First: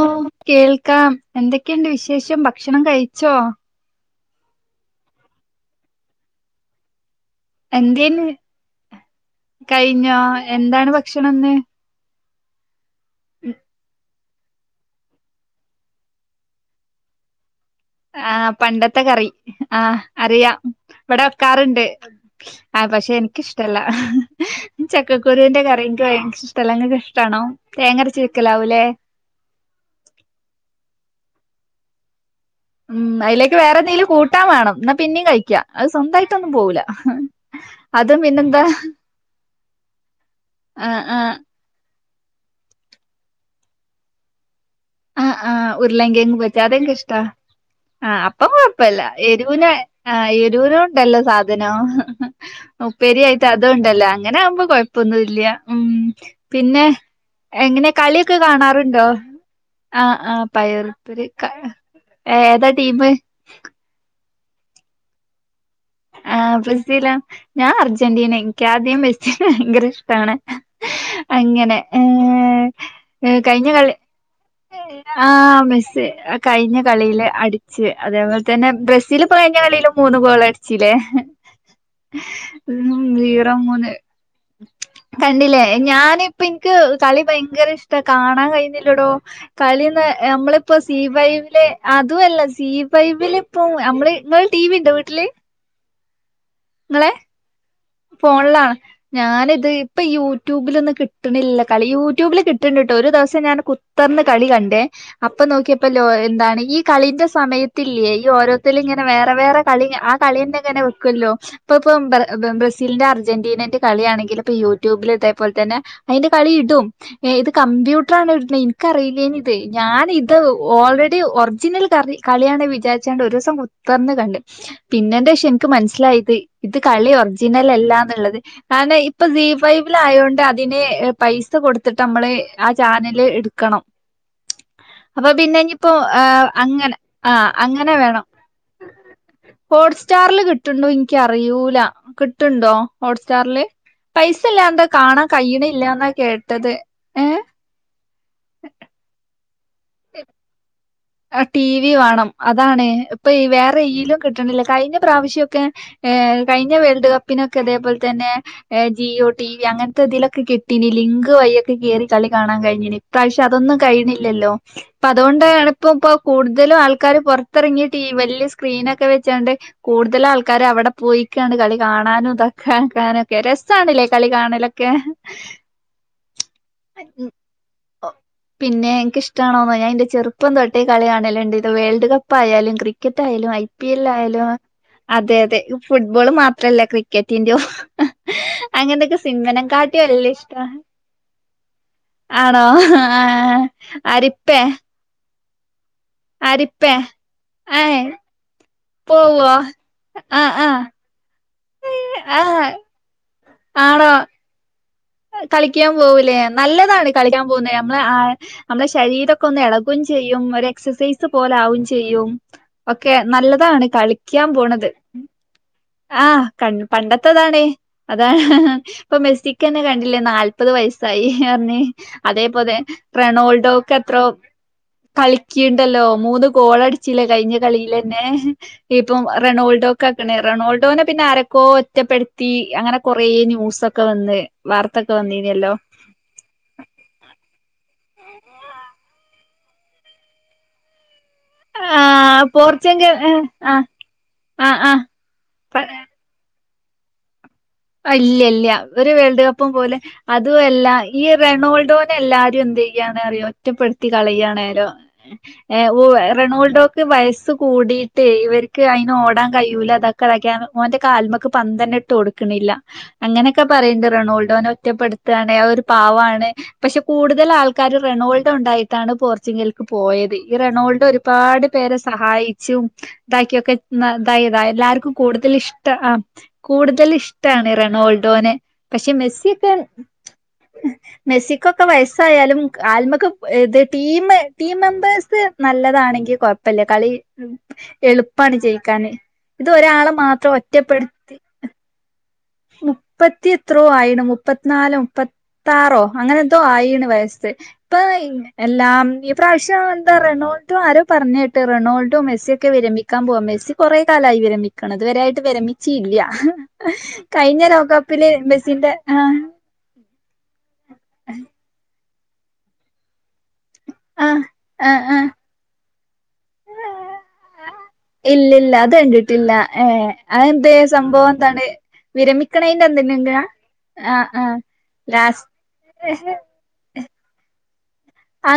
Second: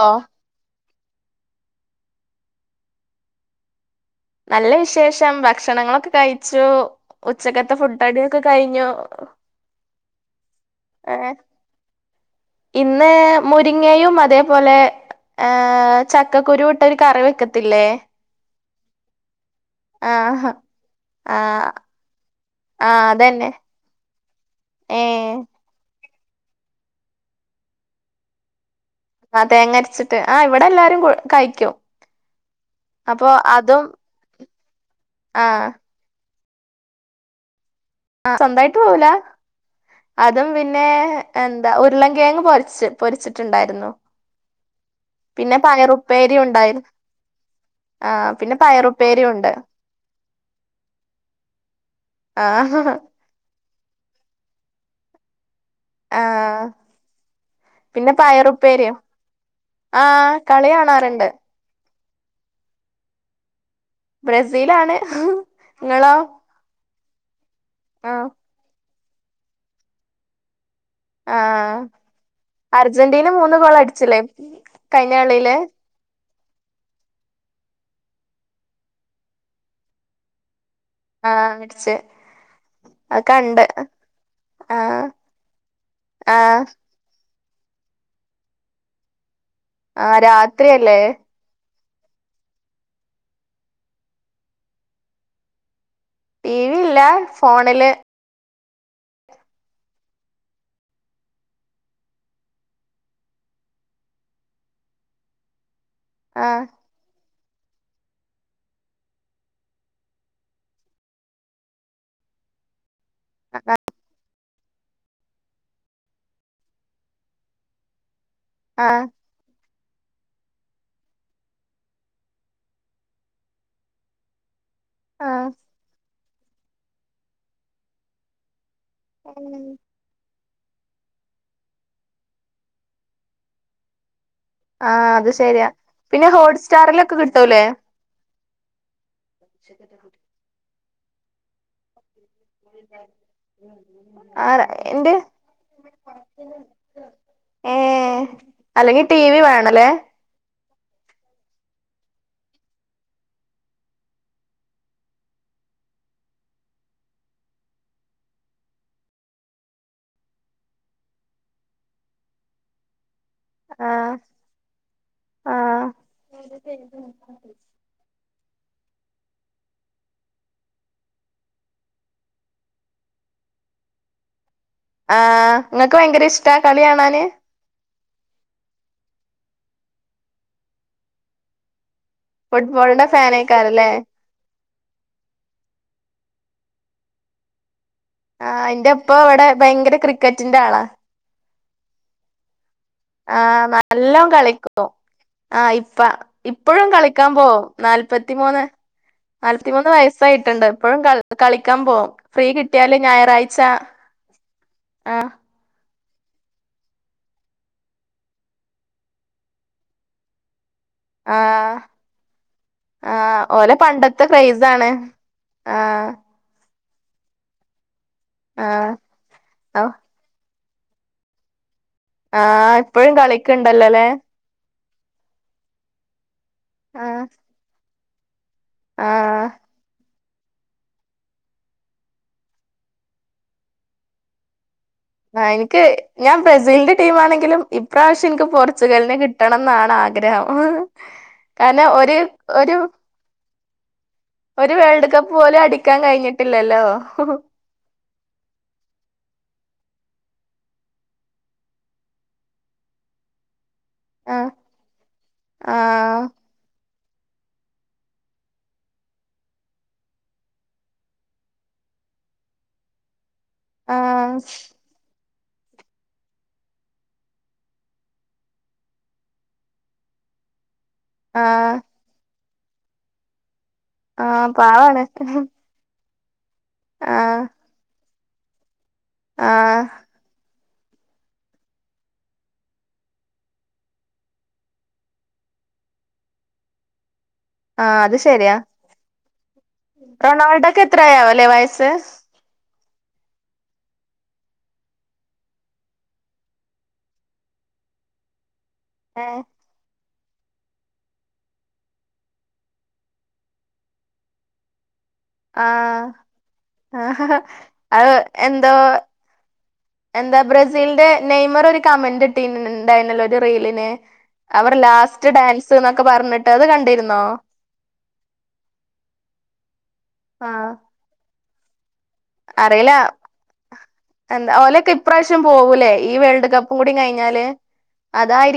Law ഓ കേൾക്കാം എന്തൊക്കെയുണ്ട് വിശേഷം ഭക്ഷണം കഴിച്ചോ നല്ല വിശേഷം ഭക്ഷണങ്ങളൊക്കെ കഴിച്ചു ഉച്ചക്കത്തെ എന്തേന് ഫുട്ടടിയൊക്കെ കഴിഞ്ഞേ കഴിഞ്ഞോ എന്താണ് ഏ ഭക്ഷണംന്ന് ഇന്ന് മുരിങ്ങയും അതേപോലെ ചക്കക്കുരുവും ഇട്ടൊരു കറിവെക്കത്തി ത്തിലെ ആ പണ്ടത്തെ കറി ആ അറിയാം ഇവിടെ ആഹ് വെക്കാറണ്ട് ആ ആഹ് പക്ഷെ അതന്നെ എനിക്കിഷ്ടമല്ല ഏ ചക്കക്കുരുവിന്റെ കറിക്ക് വ- ഇഷ്ടല്ലെ നിങ്ങക്ക് ഇഷ്ടമാണോ തേങ്ങരച്ച് വെക്കലാവൂലേ ആ തേങ്ങരച്ചിട്ട് ആ ഇവിടെ എല്ലാരും കഴിക്കും ഉം അപ്പൊ അതിലേക്ക് വേറെ അതും എന്തെങ്കിലും കൂട്ടാൻ വേണം എന്നാ പിന്നും കഴിക്കാ ആഹ് അത് സ്വന്തമായി ട്ടിന്നും പോകില്ല ആ സ്വന്തായിട്ട് പോവൂല അതും പിന്നെ ആ ആ എന്താ ഒ- ഉരുള്ളങ്കേങ്ങ് പെരിച്ച പൊരിച്ചിട്ടുണ്ടായിരുന്നു ആഹ് പിന്നെ ആഹ് ഉരുളൻ കിഴങ്ങ് പയറുപ്പേരി പൊരിച്ച ഉണ്ടായിരുന്നു അതെനിക്ക് ഇഷ്ടമാ ആ അപ്പം പിന്നെ കൊഴപ്പല്ല പയറുപ്പേരി ഉണ്ട് എരുവിന ആ എന്തുരഉണ്ടല്ലോ സാധനം ആ ഉപ്പരി ആയിട്ട അതുകൊണ്ടല്ലോ അങ്ങനെ ആവുമ്പോ കുഴപ്പമൊന്നും ഇല്ല ഉം ആ പിന്നെ എങ്ങനെ പിന്നെ കളിയൊക്കെ പയറുപ്പേരിയും കാണാറുണ്ടോ ആ ആഹ് ആ കളി പയറുപേരി കാണാറുണ്ട് ഏതാ ടീമ് ബ്രസീലാണ് നിങ്ങളോ ആഹ് ബ്രസീലാ ഞാൻ ആഹ് അർജന്റീന എനിക്ക് ആദ്യം മെസ്സി ഭയങ്കര ഇഷ്ടമാണ് അങ്ങനെ ആഹ് അർജന്റീന മൂന്ന് കഴിഞ്ഞ ഗോൾ കളി അടിച്ചില്ലേ കഴിഞ്ഞ ആ കളിയില് സി കഴിഞ്ഞ കളിയില് അടിച്ച് അതേപോലെ തന്നെ ബ്രസീൽ പ്പ കഴിഞ്ഞ കളീലും മൂന്ന് ഗോൾ അടി ച്ചീലേ ആഹ് അടിച്ച് ഉം അത് സീറോ കണ്ട് മൂന്ന് ആഹ് കണ്ടില്ലേ ഞാനിപ്പ ആഹ് ന്ക്ക് കളി ഭയങ്ക് ര ഇഷ്ട കാണാൻ കഴിയ്ണില്ലെടോ കളിന്ന് ആഹ് നമ്മളിപ്പോ സി രാത്രിയല്ലേ ഫൈവിലെ അതും അല്ല സി ഫൈബില് ഇപ്പ നമ്മള് ഇങ്ങള് ടി വി ഇണ്ടോ വീട്ടില് ടി വി ഇല്ല ഇങ്ങളെ ഫോണില് ഫോണിലാണ് ഞാനിത് ഇപ്പൊ യൂട്യൂബിലൊന്നും കിട്ട്ണില്ല കളി യൂട്യൂബില് കിട്ട്ണ്ടിട്ടോ ഒരു ദിവസം ഞാൻ കുത്ത് ത്തർ ന്ന് കളി കണ്ടേ അപ്പൊ നോക്കിയപ്പോ ലോ എന്താണ് ആഹ് ഈ കളിന്റെ സ് സമയത്തില്ലേ ഈ ഓരോരുത്തര് ഇങ്ങനെ വേറെ വേറെ കളി ആ കളിയന്നെ ഇങ്ങനെ വെക്കല്ലോ ഇപ്പ ഇപ്പം ബ്ര ബ്രസീലിന്റെ ആഹ് അർജന്റീനന്റെ കളിയാണെങ്കിലും ഇപ്പ യൂട്യൂബിൽ ഇതേപോലെ തന്നെ അതിന്റെ കളി ഇടും ഏ ഇത് കമ്പ്യൂ ട്ടറാണ് ഇട്ന്നത് എനിക്കറിയില്ലേനി ഇത് ഞാൻ ഇത് ഓൾറെഡി ഒറിജിനൽ കറി കളിയാണ് വിചാരിച്ചാണ്ട് ഒരു ദിവസം കുത്തർന്ന് കണ്ട് പിന്നെ എന്റെ പക്ഷം ആഹ് എനിക്ക് മനസ്സിലായത് ഇത് കളി ഒറിജിനൽ അല്ലാന്നുള്ളത് ആനെ ഇപ്പൊ സി ഫൈവില് ആയോണ്ട് അതിന് പൈസ കൊടുത്തിട്ട് നമ്മള് ആ ചാനല് എടുക്കണം ആഹ് അത് അപ്പൊ പിന്നെ ശരിയാ ഇഞ്ഞിയിപ്പോ പിന്നെ ആഹ് അങ്ങനെ ഹോട്ട്സ്റ്റാറിലൊക്കെ ആ കിട്ടൂലേ അങ്ങനെ വേണം ഹോട്ട്സ്റ്റാറിൽ കിട്ട്ണ്ടോ എനിക്കറിയൂല കിട് ട്ടുണ്ടോ ഹോട്ട് സ്റ്റാറില് പൈസ ആഹ് ഇല്ലാണ്ട് എന്റെ കാണാൻ കഴിയ്ണില്ല എന്നാ കേട്ടത് ഏ ഏ അല്ലെങ്കി ടി വി വേണലേ ആ ടി വി വേണം അതാണ് ഇപ്പൊ വേറെയിലും കിട്ടണില്ല കഴിഞ്ഞ പ്രാവശ്യൊക്കെ ഏ കഴിഞ്ഞ വേൾഡ് കപ്പിനൊക്കെ ഇതേപോലെ തന്നെ ഏ ജിയോ ടിവി അങ്ങനത്തെ ഇതിലൊക്കെ കിട്ടീനില്ലേ ലി പിങ്ക് വയ്യൊക്കെ കേറി കളി കാണാൻ കഴിഞ്ഞീനു ഇപ്രാവശ്യം അതൊന്നും ആഹ് കഴിയണില്ലല്ലോ പ്പൊ അതുകൊണ്ടാണ് എട ഇപ്പ ഇപ്പോ കൂടുതലും ആഹ് ആൾക്കാര് പൊറത്തിറങ്ങി ടി വലിയ സ്ക്രീ സ്ക്രീനൊക്കെ വെച്ചാണ്ട് കൂടുതല് ആൾക്കാര് അവിടെ പോയിക്കാണ്ട് കളി കാണാനും ഇതാക്കാനും ഒക്കെ [unintelligible] രസാ രസാണ്ല്ലേ കളി കാണലൊക്ക് ആ ഇങ്ങക്ക് ഭയങ്കര ഇഷ്ടാ കളി കാണാന് പിന്നെ എനക്ക് ഇഷ്ടണോ ഞാന് ന്റെ ചെറുപ്പം തൊട്ടേ കളി കാണലുണ്ട് ഇത് വേൾഡ് കപ്പ് പ്പ് ആയാലും ഫുട്ബോളിന്റെ ക്രിക്കറ്റ് ആയാലും ഐ പി ഫാനേക്കാരല്ലേ എൽ ആയാലും അതെ അതെ ഫുട്ബോള് മാത് ത്രല്ല ക്രിക്കെറ്റിന്റെയും ആഹ് ഇന്റെ ഇപ്പ അങ്ങനൊക്കെ ഇവിടെ സിൻമനേം കാട്ടി ഭയങ്കര വല്ല്യ ക്രിക്കറ്റിന്റെ ഇഷ്ടാ ആളാ ആ ആആ ആ അരിപ്പേ ആ ഇപ്പ ഇപ്പഴും കളിക്കാൻ പോവും ഏ നാല്പത്തിമൂന്ന് പോവോ നാല്ത്തിമൂന്ന് ആ ആ വയസ്സായിട്ടുണ്ട് ഇപ്പോഴും കളി കളിക്കാൻ പോവും ആ ഫ്രീ കിട്ടിയാല് ഞായറാഴ്ച്ച കളിക്കും പോവുംലേ നല്ലതാണ് കളിക്കാൻ പോകുന്നെ നമ്മളെ നമ്മുടെ ശരീരൊക്കെ ഒന്ന് എളകും ചെയ്യും ഒര് എക് എക്സസൈസ് പോലെ ആഹ് ആവും ചെയ്യും ഒക്കെ ആഹ് ഓലെ നല്ലതാണ് പണ്ടത്തെ കളിക്കാൻ ക്രൈസാണ് പോണത് ആഹ് കൺ പണ്ടത്ത താണെ അതാണ് ആഹ് ഇപ്പൊ മെസ്സിക്ക്ന്നെ കണ്ടില്ലേ ന നാല്പത് വയസ്സായി പറഞ്ഞ് അതേപോലെ ആഹ് ഇപ്പഴും റൊണോൾഡോക്ക് കളിക്ക്ണ്ടല്ലോല്ലേ എത്രോ കളിക്കിണ്ട്ല്ലോ മൂന്ന് ഗോളടിച്ചില്ലേ ആഹ് കഴിഞ്ഞ കളീലെന്നെ ഇപ്പം ആഹ് റൊണോൾഡോക്കെ പിന്നെ റൊണാൾഡോനെ പിന്നെ ആരക്കോ ഒറ്റപ്പെടുത്തി അങ്ങനെ കൊറേ ന്യൂസൊക്കെ വന്ന് വാർത്തൊക്കെ ആ വന്നീനല്ലോ എനിക്ക് ഞാൻ ബ്രസീലിന്റെ ടീം ആണെങ്കിലും ഇപ്രാവശ്യം എനിക്ക് പോർച്ചുഗലിന് കിട്ടണം എന്നാണ് ആഗ്രഹം കാരണം ഒരു ആഹ് ഒരു പോർച്ചുഗൽ ഏഹ് ആഹ് ഒരു ആഹ് ആഹ് വേൾഡ് കപ്പ് പോലും അടിക്കാൻ കഴിഞ്ഞിട്ടില്ലല്ലോ ആ ഇല്ല ഇല്ല ഒരു വേൾഡ് കപ്പും പോലെ അതും അല്ല ഈ റൊണോൾഡോനെ എല്ലാരും എന്ത് ചെയ്യാനറിയോ ഒറ്റപ്പെടുത്തി ആ കളയാണേലൊ ആ ഏ ഒ റൊണാൾഡോക്ക് വയസ് കൂടിയിട്ട് ഇവര്ക്ക് അയിന് ഓടാൻ കഴിയൂല അതൊക്കെ ഇടക്കാ ഓന്റെ കാൽമക്ക് പന്തന്നെ ഇട്ട് കൊടുക്ക് ക്ക്ണില്ല അങ്ങനെയൊക്കെ ആ പറയ്ണ്ട് റൊണാൾഡോനെ ഒറ്റപ്പെടു റ്റാണ് ആ ഒരു പാവാണ് പക്ഷെ കൂടുതലാൾക്കാരും റൊണാൾഡോ ഇണ്ടായിട്ടാണ് പോർച്ചുഗൽക്ക് പോയെ ത് ഈ റൊണോൾഡോ ആ ഒരുപാട് പേരെ സഹായിച്ചും ഇതാക്കായൊക്കെ ന്ന ആ അതായത പാവാണ്. എല്ലാർക്കും കൂടുതൽ ഇഷ്ട ആഹ് കൂടുതൽ ആ ഇഷ് റൊണോൾഡോന് പക്ഷെ ആ മെസ്സിയൊക്കെ മെസ്സിക്കൊക്കെ വയസ്സായാലും കാൽമക്ക് ഏ ത് ടീമ് ടീം മെമ്പേഴ്സ് നല്ലതാ ആണെങ്കി കൊഴപ്പയില്ല കളി ആ അത് ശരിയാ എളുപ്പാണ് ജയിക്കാന് ഇത് ഒരാളെ മാത്രം റൊണാൾഡോക്ക് ഒറ്റപ്പെടുത്തി എത്രയാവല്ലേ വയസ്സ്? മുപ്പത്തി എത്രയോ ആയിണ് മുപ്പത്തിനാലോ മുപ്പത്താറോ അങ്ങനെ എന്തോ ആയിണ് വയസ്സ് ഇപ്പ എല്ലാം ഏ ഈ പ്രാവശ്യോ എന്താ റെണോൾഡോ ആരോ പറഞ്ഞ കേട്ട് റൊണോൾഡോ മെസ്സി ഒക്കെ വിരമിക്കാൻ പോവാ മെസ്സി കുറെ കാലായി വിരമിക്കണത് ഇതുവരെയായിട്ട് ആ വിരമീച്ചീല്ല ആ കഴിഞ്ഞ അത് ലോകകപ്പില് എന്തോ മെസ്സിൻ്റെ എന്താ ബ്രസീലിന്റെ നെയ്മർ ഒരു കമന്റ് ഇട്ടിന്ന്ന്ന്ണ്ടായിര്ന്നല്ലോ റീലിന് ആഹ് അവർ ആഹ് ആഹ് ലാസ്റ്റ് ഡാൻസ് എന്നൊക്കെ പറഞ്ഞിട്ട് അത് കണ്ടിരുന്നോ ഇല്ലല്ല അത് കണ്ടിട്ടില്ല ഏഹ് ആഹ് അതെന്തേ സംഭവം എന്താണ് വിരമിക്കണയിന്റെ അറിയില്ല അന്നെന്നെന്നയാ എന്താ ഓലൊക്കെ ഇപ്രാവശ്യം പോവൂലേ ഈ വേൾഡ് കപ്പും കൂടി കഴിഞ്ഞാല്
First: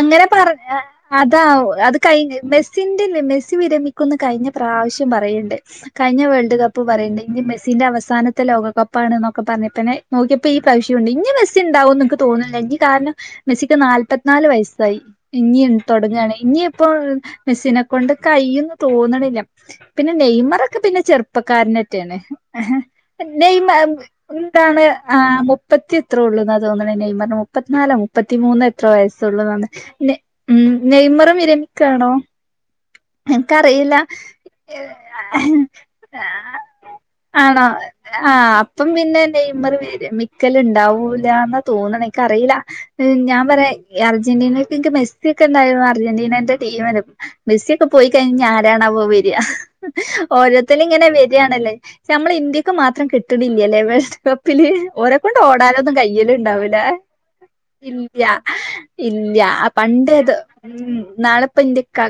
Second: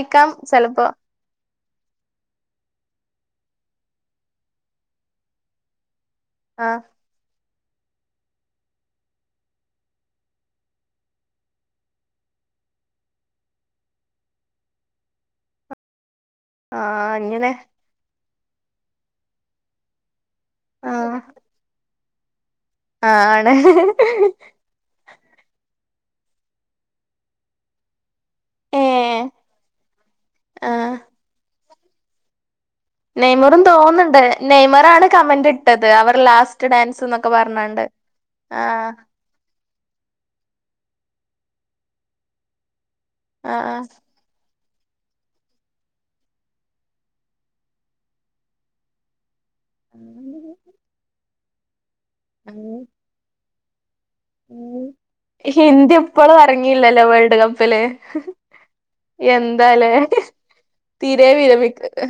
അങ്ങനെ പറഞ്ഞ ചെലപ്പോ അതാവും അത് കഴിഞ്ഞ് മെസ്സിന്റെല്ലേ മെസ് സ്സി വിരമിക്കുന്ന് കഴിഞ്ഞ പ്രാവശ്യം പറയ്ണ്ട് കഴിഞ്ഞ വേൾഡ് ആഹ് കപ്പ് പറയ്ണ്ട് ഇഞ്ഞ് മെസ് സ്സിന്റെ അവസാനത്തെ ലോകകപ്പാണ്ന്നൊക്കെ പറഞ്ഞ്പ്പനെ നോക്ക്യപ്പോ ഈ പ്രവശ്യുണ്ട് ഇഞ്ഞ് മെസ്സിണ്ടാവും ൻക്ക് തോന്ന്ൺല്ല ഈ കാരണം മെസ്സിക്ക് നാല് പ്പ നാല് വയസ്സായി ഇഞ്ഞി തൊടങ്ങാണ് ഇഞ്ഞിപ്പോ ആഹ് അങ്ങനെ മെസ്സിനെ കൊണ്ട് കയ്യുന്ന് തോന്ന്ണ്ല്ല പിന്നെ നെയ്മറൊക്കെ പിന്നെ ആഹ് ചെർപ്പക്കാരനെറ്റെണ് ആണ് നെയ്മ ന്താണ് ആ മുപ്പത്തി എത്രോള്ളൂന്നാ തോന്ന്ണെ നെയ്മർന് മുപ്പത്ത്നാലാേ മുപ്പത്തിമൂന്നോ എത്രോ വയസ് ഏഹ് സൊള്ളുന്നാതോണ് നെ ഉം ആഹ് നെയ്മറും വിരമിക്കാണോ നെയ്മറും എനക്കറിയില്ല തോന്ന്ണ്ട് നെയ്മറാണ് കമന്റ് ഇട്ടത് അവർ ലാസ്റ്റ് ഡാൻസ്ന്നൊക്കെ പറഞ്ഞാണ്ട് ആ അപ്പം ആഹ് പിന്നെ നെയ് മറ് വിരമിക്കല്ണ്ടാവൂലാന്ന് തോന്ന്ണ് ൻക്കറീല ഞാൻ പറയാ ആഹ് അർജന്റീനക്ക് ൻക്ക് മെസ്സ്യാെക്കെണ്ടായ അർജന്റീനന്റെ ടീമാണ് മെസ്സി ഇപ്പ പോയി കഴിഞ്ഞ് ആരാണാവോ വര ഓരോര്ത്തര്ങ്ങനെ വരാണല്ലേ ഞമ്മളെ ഇന്ത്യയ്ക്ക് അങ്ങനെ മാത്രം കിട്ടണില്യലേ വേൾഡ് കപ്പില് ഉം ഓരെ കൊണ്ട് ഹിന്ദി ഓടാനൊന്നും ഇപ്പളും കയ്യല്ണ്ടാവൂല എറങ്ങിയില്ലല്ലോ വേൾഡ് കപ്പില് ഇന്ത്യാ ഇൻ ഇല്ല ആ എന്താലേ പണ്ടേതോ ഉം തീരെ വിരമിക്ക ന്നാള്പ്പാെന്റെക്കാ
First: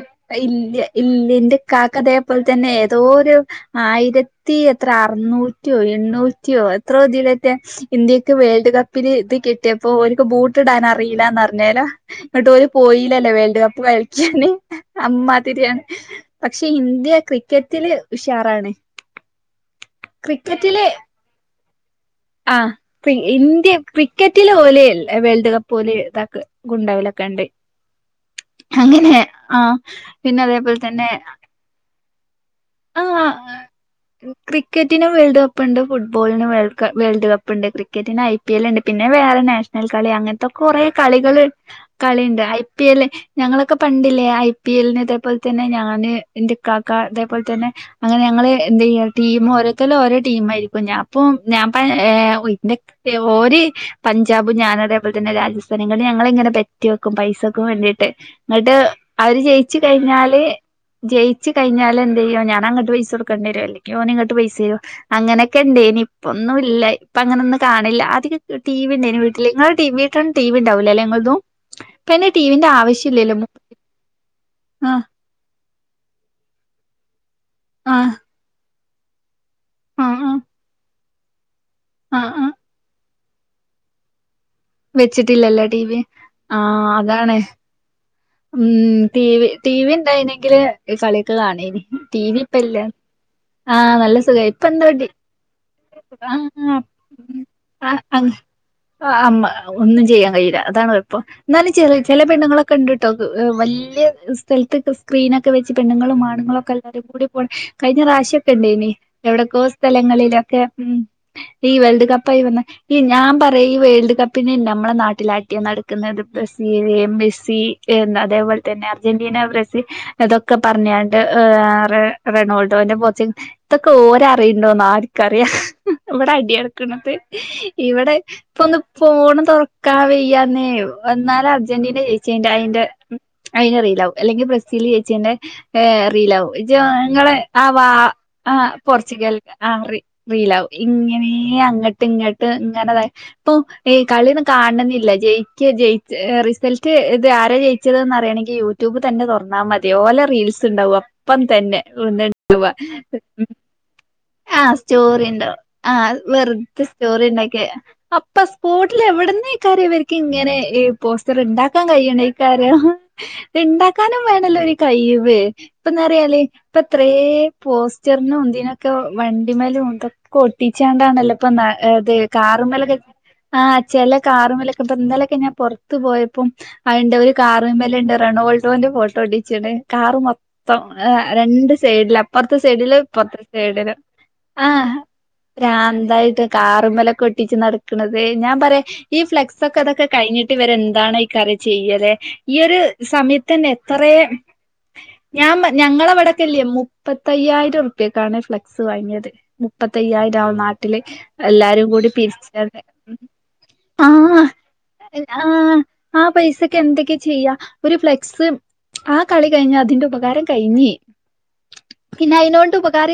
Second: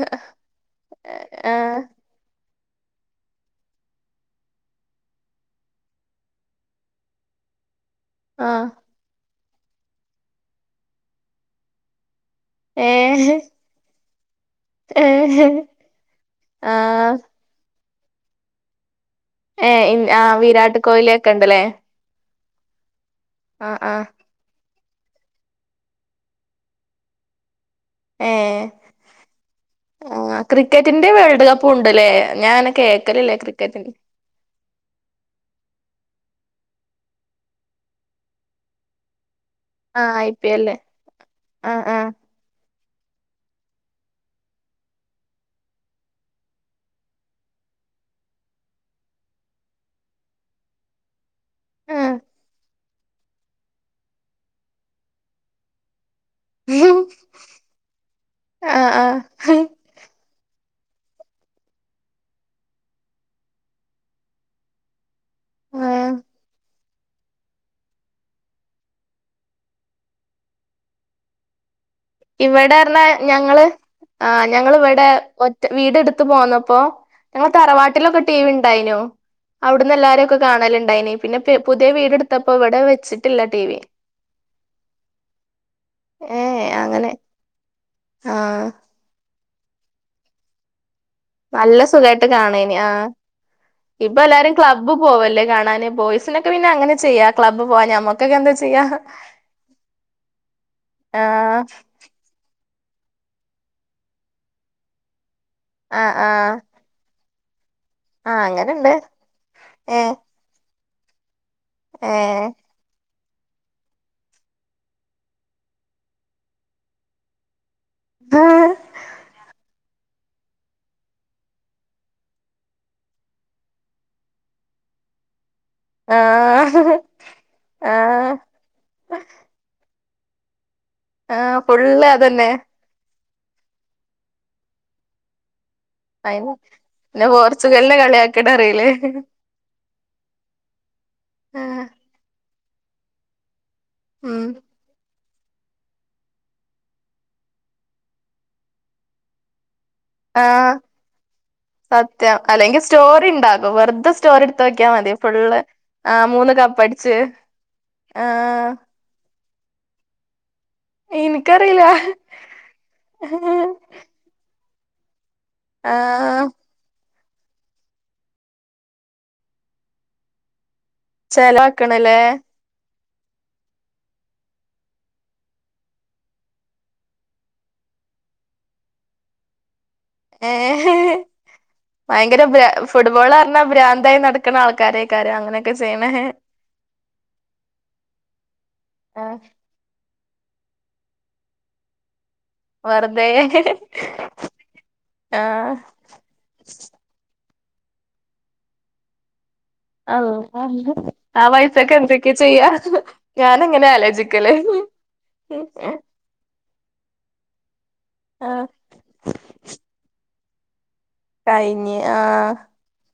ഇല്യാ ഇല്യാ ആഹ് ന്റെക്കാക്ക ദേ പോൽ തന്നെ ഏതോരു ആയിരത്തി എത്ര അർന്നൂറ്റിയോ എണ്ണൂറ്റിയോ എത്രോതിലറ്റെ ഇന്ത്യക്ക് ആഹ് വേൾഡ് കപ്പില് ത് കിട്ട്യപ്പോ ഓര്ക്ക് ബൂട്ട് ഇടാനറീല്ലാന്ന്ർഞ്ഞേലാേ ന്നട്ട് ഓല് പോയീലലോ ഏഹ് വേൾഡ് കപ്പ് കളിക്കാന് ഏഹ് അമ്മാതിരിയാണ് പക്ഷെ ആഹ് ഇന്ത്യ ക്രിക്കറ്റില് ഉഷാറാണ് ഏ ഇ ആ വീരാട്ട് കോഹ്ലി ഒക്കെണ്ട്ലേ ആ പ്പ ഇന്ത്യ ആഹ് ക്രിക്കറ്റിലെ പോലെ വേൾഡ് കപ്പ് ഓല് തക്ക് കുണ്ടവലൊക്കെണ്ട് ഏഹ് അങ്ങനെ ആ ആഹ് പിന്നെ അതേപോൽ തന്നെ ക്രിക്കറ്റിന്റെ വേൾഡ് കപ്പും ഉണ്ട്ല്ലേ ഞാനങ്ങനെ ആ കേക്കലില്ല ക്രിക്കറ്റിന്റെ ക്രിക്കറ്റിനും വേൾഡ് കപ്പ്ണ്ട് ഫുട് ഫുട്ബോൾനും വേൾക വേൾഡ് കപ്പ്ണ്ട് ക്രിക്കന്റിന് ഐപിഎല്ല്ണ്ട് പിന്നെ വേറെ നെ ണൽ കളി ആഹ് ഐ പി എല്ല് അങ്ങൻത്തെക്കാെറേ കളികള് ആഹ് ആഹ് കളിണ്ട് അയ് പിഎല്ല് ഞങ്ങളൊക്കെ പണ്ടില്ലേ ഐപിഎൽന് തേപോലെ തന്നെ ഞാന് എന്റെ ഇകാക്ക തെ പോൽതന്നെ അങ്ങനെ ഞങ്ങള് എന്തെയ്യും ടീമ് ഓരോര്ത്തര് ഓരോ ടീമായിരിക്കും ഞാപ്പം ഞാൻപ്പ ഏ ആഹ് [unintelligible] ഓര് പഞ്ചാബ് ഞാന് അതെപോൽതന്നെ രാജസ്ഥാൻ ഇങ്ങ ഞങ്ങളിങ്ങനെ ബെറ്റ് വെക്കും പൈസക്കും വേണ്ടീട്ട് ങ്ങട്ട് ആഹ് അവര് ആഹ് ജയ്ച്ച് കയ്ഞ്ഞാല് ജയിച്ച് കഴിഞ്ഞാലെന്തെയ്യും ഞാനങ്ങട്ട് പൈസൊട്ക്കെണ്ട്യെരും അല്ലെങ്കി ഓന്ങ്ങട്ട് പൈസരും അങ്ങനെക്കെണ്ട്യേനി ആഹ് ഇപ്പൊന്നും ഇല്ല പ്പൊ അങ്ങനൊന്നും കാണെൽല്ല ആദ്യക്കെ ടിവിണ്ടായിന് വീട്ടില് ങ്ങളെ ടീവിക ടീവിണ്ടാവുല്ലലേ ഞങ്ങൾതും ഇവെടെർഞ്ഞ ഞങ്ങള് ആ ഞങ്ങള് ആഹ് വെടെ ഒ റ്റ വീട് ഇട്ത്ത് പോന്നപ്പോ ഞങ്ങളെ ആഹ് തറവാട്ടിലൊക്കെ ടീവിണ്ടായ്നു അവ്ട്ന്ന് ആഹ് എല്ലാരും ഒക്കെ ആഹ് കാണല്ണ്ടായ്നി പിന്നെ പെ പുത്യേ വീട് ആഹ് ആഹ് ട്ത്തപ്പോ ഇവ്ടെ വെച്ച്ട്ട്ല്ല ടീവി വെച്ചിട്ട്ല്ലല്ലേ ടീവി ഏ ആ അങ്ങനെ അതാണ് ആഹ് ഉം ടീവി ടീവിണ്ടായ്നെങ്കില് കളിയൊക്കെ നല്ല കാണേനി സുഖായിട്ട് കാണേനി ടീവിപ്പല്ല ആഹ് ആ നല്ല ഇപ്പൊ സുഖേ എല്ലാരും ക്ലബ്ബ് ഇപ്പന്താടി പോവല്ലേ കാണാന് ബോയ്സിനൊക്കെ പിന്നെ അങ്ങനെ ചെയ്യാ ക്ലബ്ബ് പോവാ ആ അ അ ഞമ്മക്കൊക്കെ എന്താ ചെയ്യാ അ അമ്മ ഒന്നും ചെയ്യാൻ കയ്യ്ല അതാണ് കൊയ്പ്പം ആഹ് ന്നാലും ചെറ്യേ ചെലേ പെണ്ണ്ങ്ങളൊ ക്കണ്ട്ട്ടോ വല്യ സ്ഥൽത്ത് സ്ക്രീനൊക്കെ വെച്ച് ആഹ് പെണ്ണ്ങ്ങളും ആഹ് ആണ്ങ്ങളൊക്കെ എല്ലാരും കൂടി കഴിഞ്ഞ ആഹ് റാശ്യൊക്കെണ്ടേയ്നി അങ്ങനെണ്ട് എവിടക്കാേ ഏ സ്ഥലങ്ങളിലൊക്കെ ഉം ഈ വേൾഡ് ഏ കപ്പായി വന്ന ഈ ഞാം പറയാ ഈ വേൾഡ് കപ്പിന് നമ്മളെ നാട്ടിലടിയ നടക്ക്ന്നത് ബ്രസീല് മെസ്സി പിന്നെ അതേപോൽ ആഹ് തന്നെ അർജന്റീന ബ്ര തൊക്കെ പറഞ്ഞാണ്ട് ഏ റെ റെണ്ടോൾഡോന്റെ പോച്ച ഇതൊക്കെ ഓരറിയ്ണ്ടോന്ന് ആ ക്കറിയാ ഇവിടെ അടി നടക്കണത് ഇവിടെ ആഹ് ഇപ്പൊ ഒന്ന് ഫോണ് തൊറക്ക് ക്കാൻ വയ്യാന്നേ എന്നാല് ആഹ് അർജന്റീന ഫുള്ള് ജയിച്ചേൻ്റെ അതന്നെ അയിന്റെ അയിൻ്റെ റീലാവും അല്ലെങ്കിൽ ബ്രസീല് ജയിച്ചേൻ്റെ ഏഹ് അയിന് റീലാവും ഇജ്ജ് പിന്നെ ങ്ങളെ ആ വ പോർച്ചുഗലിനെ കളിയാക്കണ ആ റീല് പോർച്ചുഗൽ ആ റീ റീലാവും ഇങ്ങനെ അങ്ങട്ട് ഇങ്ങട്ട് ഇങ്ങനെതായി ഇപ്പൊ ഏയ് ഉം കളിയൊന്നും കാണണെന്നില്ല ജെയ് ച്ച് ജയി റിസൾട്ട് ഇത് ആരാ ജയിച്ചതെന്ന് അറിയണെങ്കിൽ യൂട്യൂബ് തന്നെ തൊറന്നാ മത് തി ഓലെ റീൽസ് ആഹ് ഇണ്ടാവും അപ്പം തന്നെ സത്യം അല്ലെങ്കി സ്റ്റോറി [unintelligible] ഇണ്ടാക്കും വെറുതെ സ്റ്റോറി എടുത്ത് ആഹ് നോക്കിയാ മതി സ്റ്റോറി ഫുള്ള് ഇണ്ടാവും ആഹ് മൂന്ന് വെറുത കപ്പടിച്ച് സ്റ്റോറി ഇണ്ടാക്കി അപ്പൊ ആഹ് സ്പോട്ടിൽ എവിട് ന്നേയിക്കാരും ഇവരിക്ക് ഇങ്ങനെ ഈ പോസ്റ്ററ് ഇനിക്കറിയില്ല ഇണ്ടാക്കാൻ കഴിയണേക്കാരം ഇത് ഇണ്ടാക്കാനും വേണല്ലോ ഒര് കയിവ്. ഇപ്പന്ന് [unintelligible] ആഹ് ഇപ്പ ഇത്രേം പോസ്റ്ററിനും ഇതിനൊക് ക്കെ വണ്ടിമ്മേലും ഇതൊക്കെ ഒട്ടിച്ചാണ്ടാണല്ലോ ഇപ്പ ന ഇത് ചെലവാക്കണല്ലേ കാറുമ്മലൊക്കെ ആഹ് ചെല കാറുമ്മലൊക്കെ ഇപ്പ ഇന്നലൊക്കെ ഞാൻ പൊറത്ത് പോയപ്പം അത് ഇണ്ട് ഒരു കാറുമ്മല്ണ്ട് റൊണാൾഡോന്റെ ഫോട്ടോ ഒട്ടിച്ചിണ്. കാറ് മൊത്തം ഏഹ് ആഹ് രണ്ട് സൈഡിലും ഭയങ്കര അപ്പർത്തെ ഭ്രാ സൈഡിലും ഫുട്ബോള് ഇപ്പർത്തെ സ പറഞ്ഞാ സൈഡിലും ഭ്രാന്തായി നടക്കണ ആഹ് ആൾക്കാരേക്കാരം അങ്ങനെയൊക്കെ ചെയ്യണേ പ്രാന്തായിട്ട് കാറുമ്മലൊക്കെ ഒട്ടിച്ച് നടക്കണത്. ഏയ് ഞാൻ പറയാ ഈ ആഹ് ഫ്ലെക്സ് ഒക്കെ ഇതൊക്കെ കഴിഞ്ഞിട്ട് ഇവര് എന്താണ് ഈ [unintelligible] ചെയ്യല് ഈ ഒരു വെറുതെ സമയത്തന്നെ എത്രെയെ ഞാൻ ആഹ് ഞങ്ങളവിടക്ക്ല്ലേ മുപ്പത്തയ്യായിരം റുപ്യക്കാണ് ഫ്ലക്സ് വാങ്ങിയത് മുപ്പത്തയ്യായിരാവും അള്ളാ നാട്ടില് ആ എല്ലാരും പൈസക്ക് കൂടി എന്തൊക്കെ ചെയ്യാ പിരിച്ചത് ഞാനങ്ങനെ ആഹ് ആലോചിക്കല് ആഹ് ആ പൈസക്ക് എന്തക്കെ ചെയ്യ ഒരു ഫ്ലെക്സ് ആഹ് ആ കളി കഴിഞ്ഞ അതിന്റെ ഉപകാരം കഴിഞ്ഞ് കഴിഞ്ഞ് ആഹ്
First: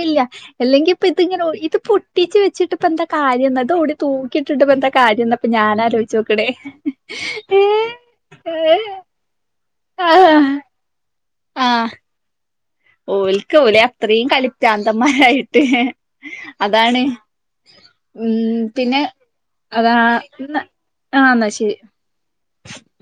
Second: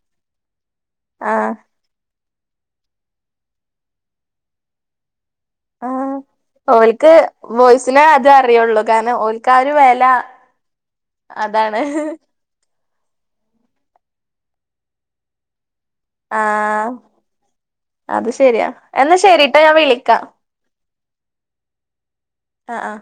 അല്ല അല്ലെങ്കിൽ ഇപ്പ ഇങ്ങനെ ആഹ് ഇത് ട്ടീച്ച് വെച്ചിട്ടിപ്പ എന്താ കാര്യം എന്നാ ത് ഓടി തൂക്കിയിട്ടിട്ടിപ്പ എന്താ കാര്യന്നാ ആ ഓൽക്ക് ഏഹ് ബോയ്സിനെ അത് അറിയുള്ളൂ ഏഹ് കാരണം ഓക്ക് ന് വെല ആഹ് അതാണ് ഓല്ക്ക് ഓലെ അത്രയും കളിപ്രാന്തമാരായിട്ട് ആഹ് അതാണ് അത് ഉം ശരിയാ പിന്നെ എന്നാ ശരിട്ടോ ഞാൻ അതാ വിളിക്കാം ആഹ് എന്നാ ശരി ആഹ് ആ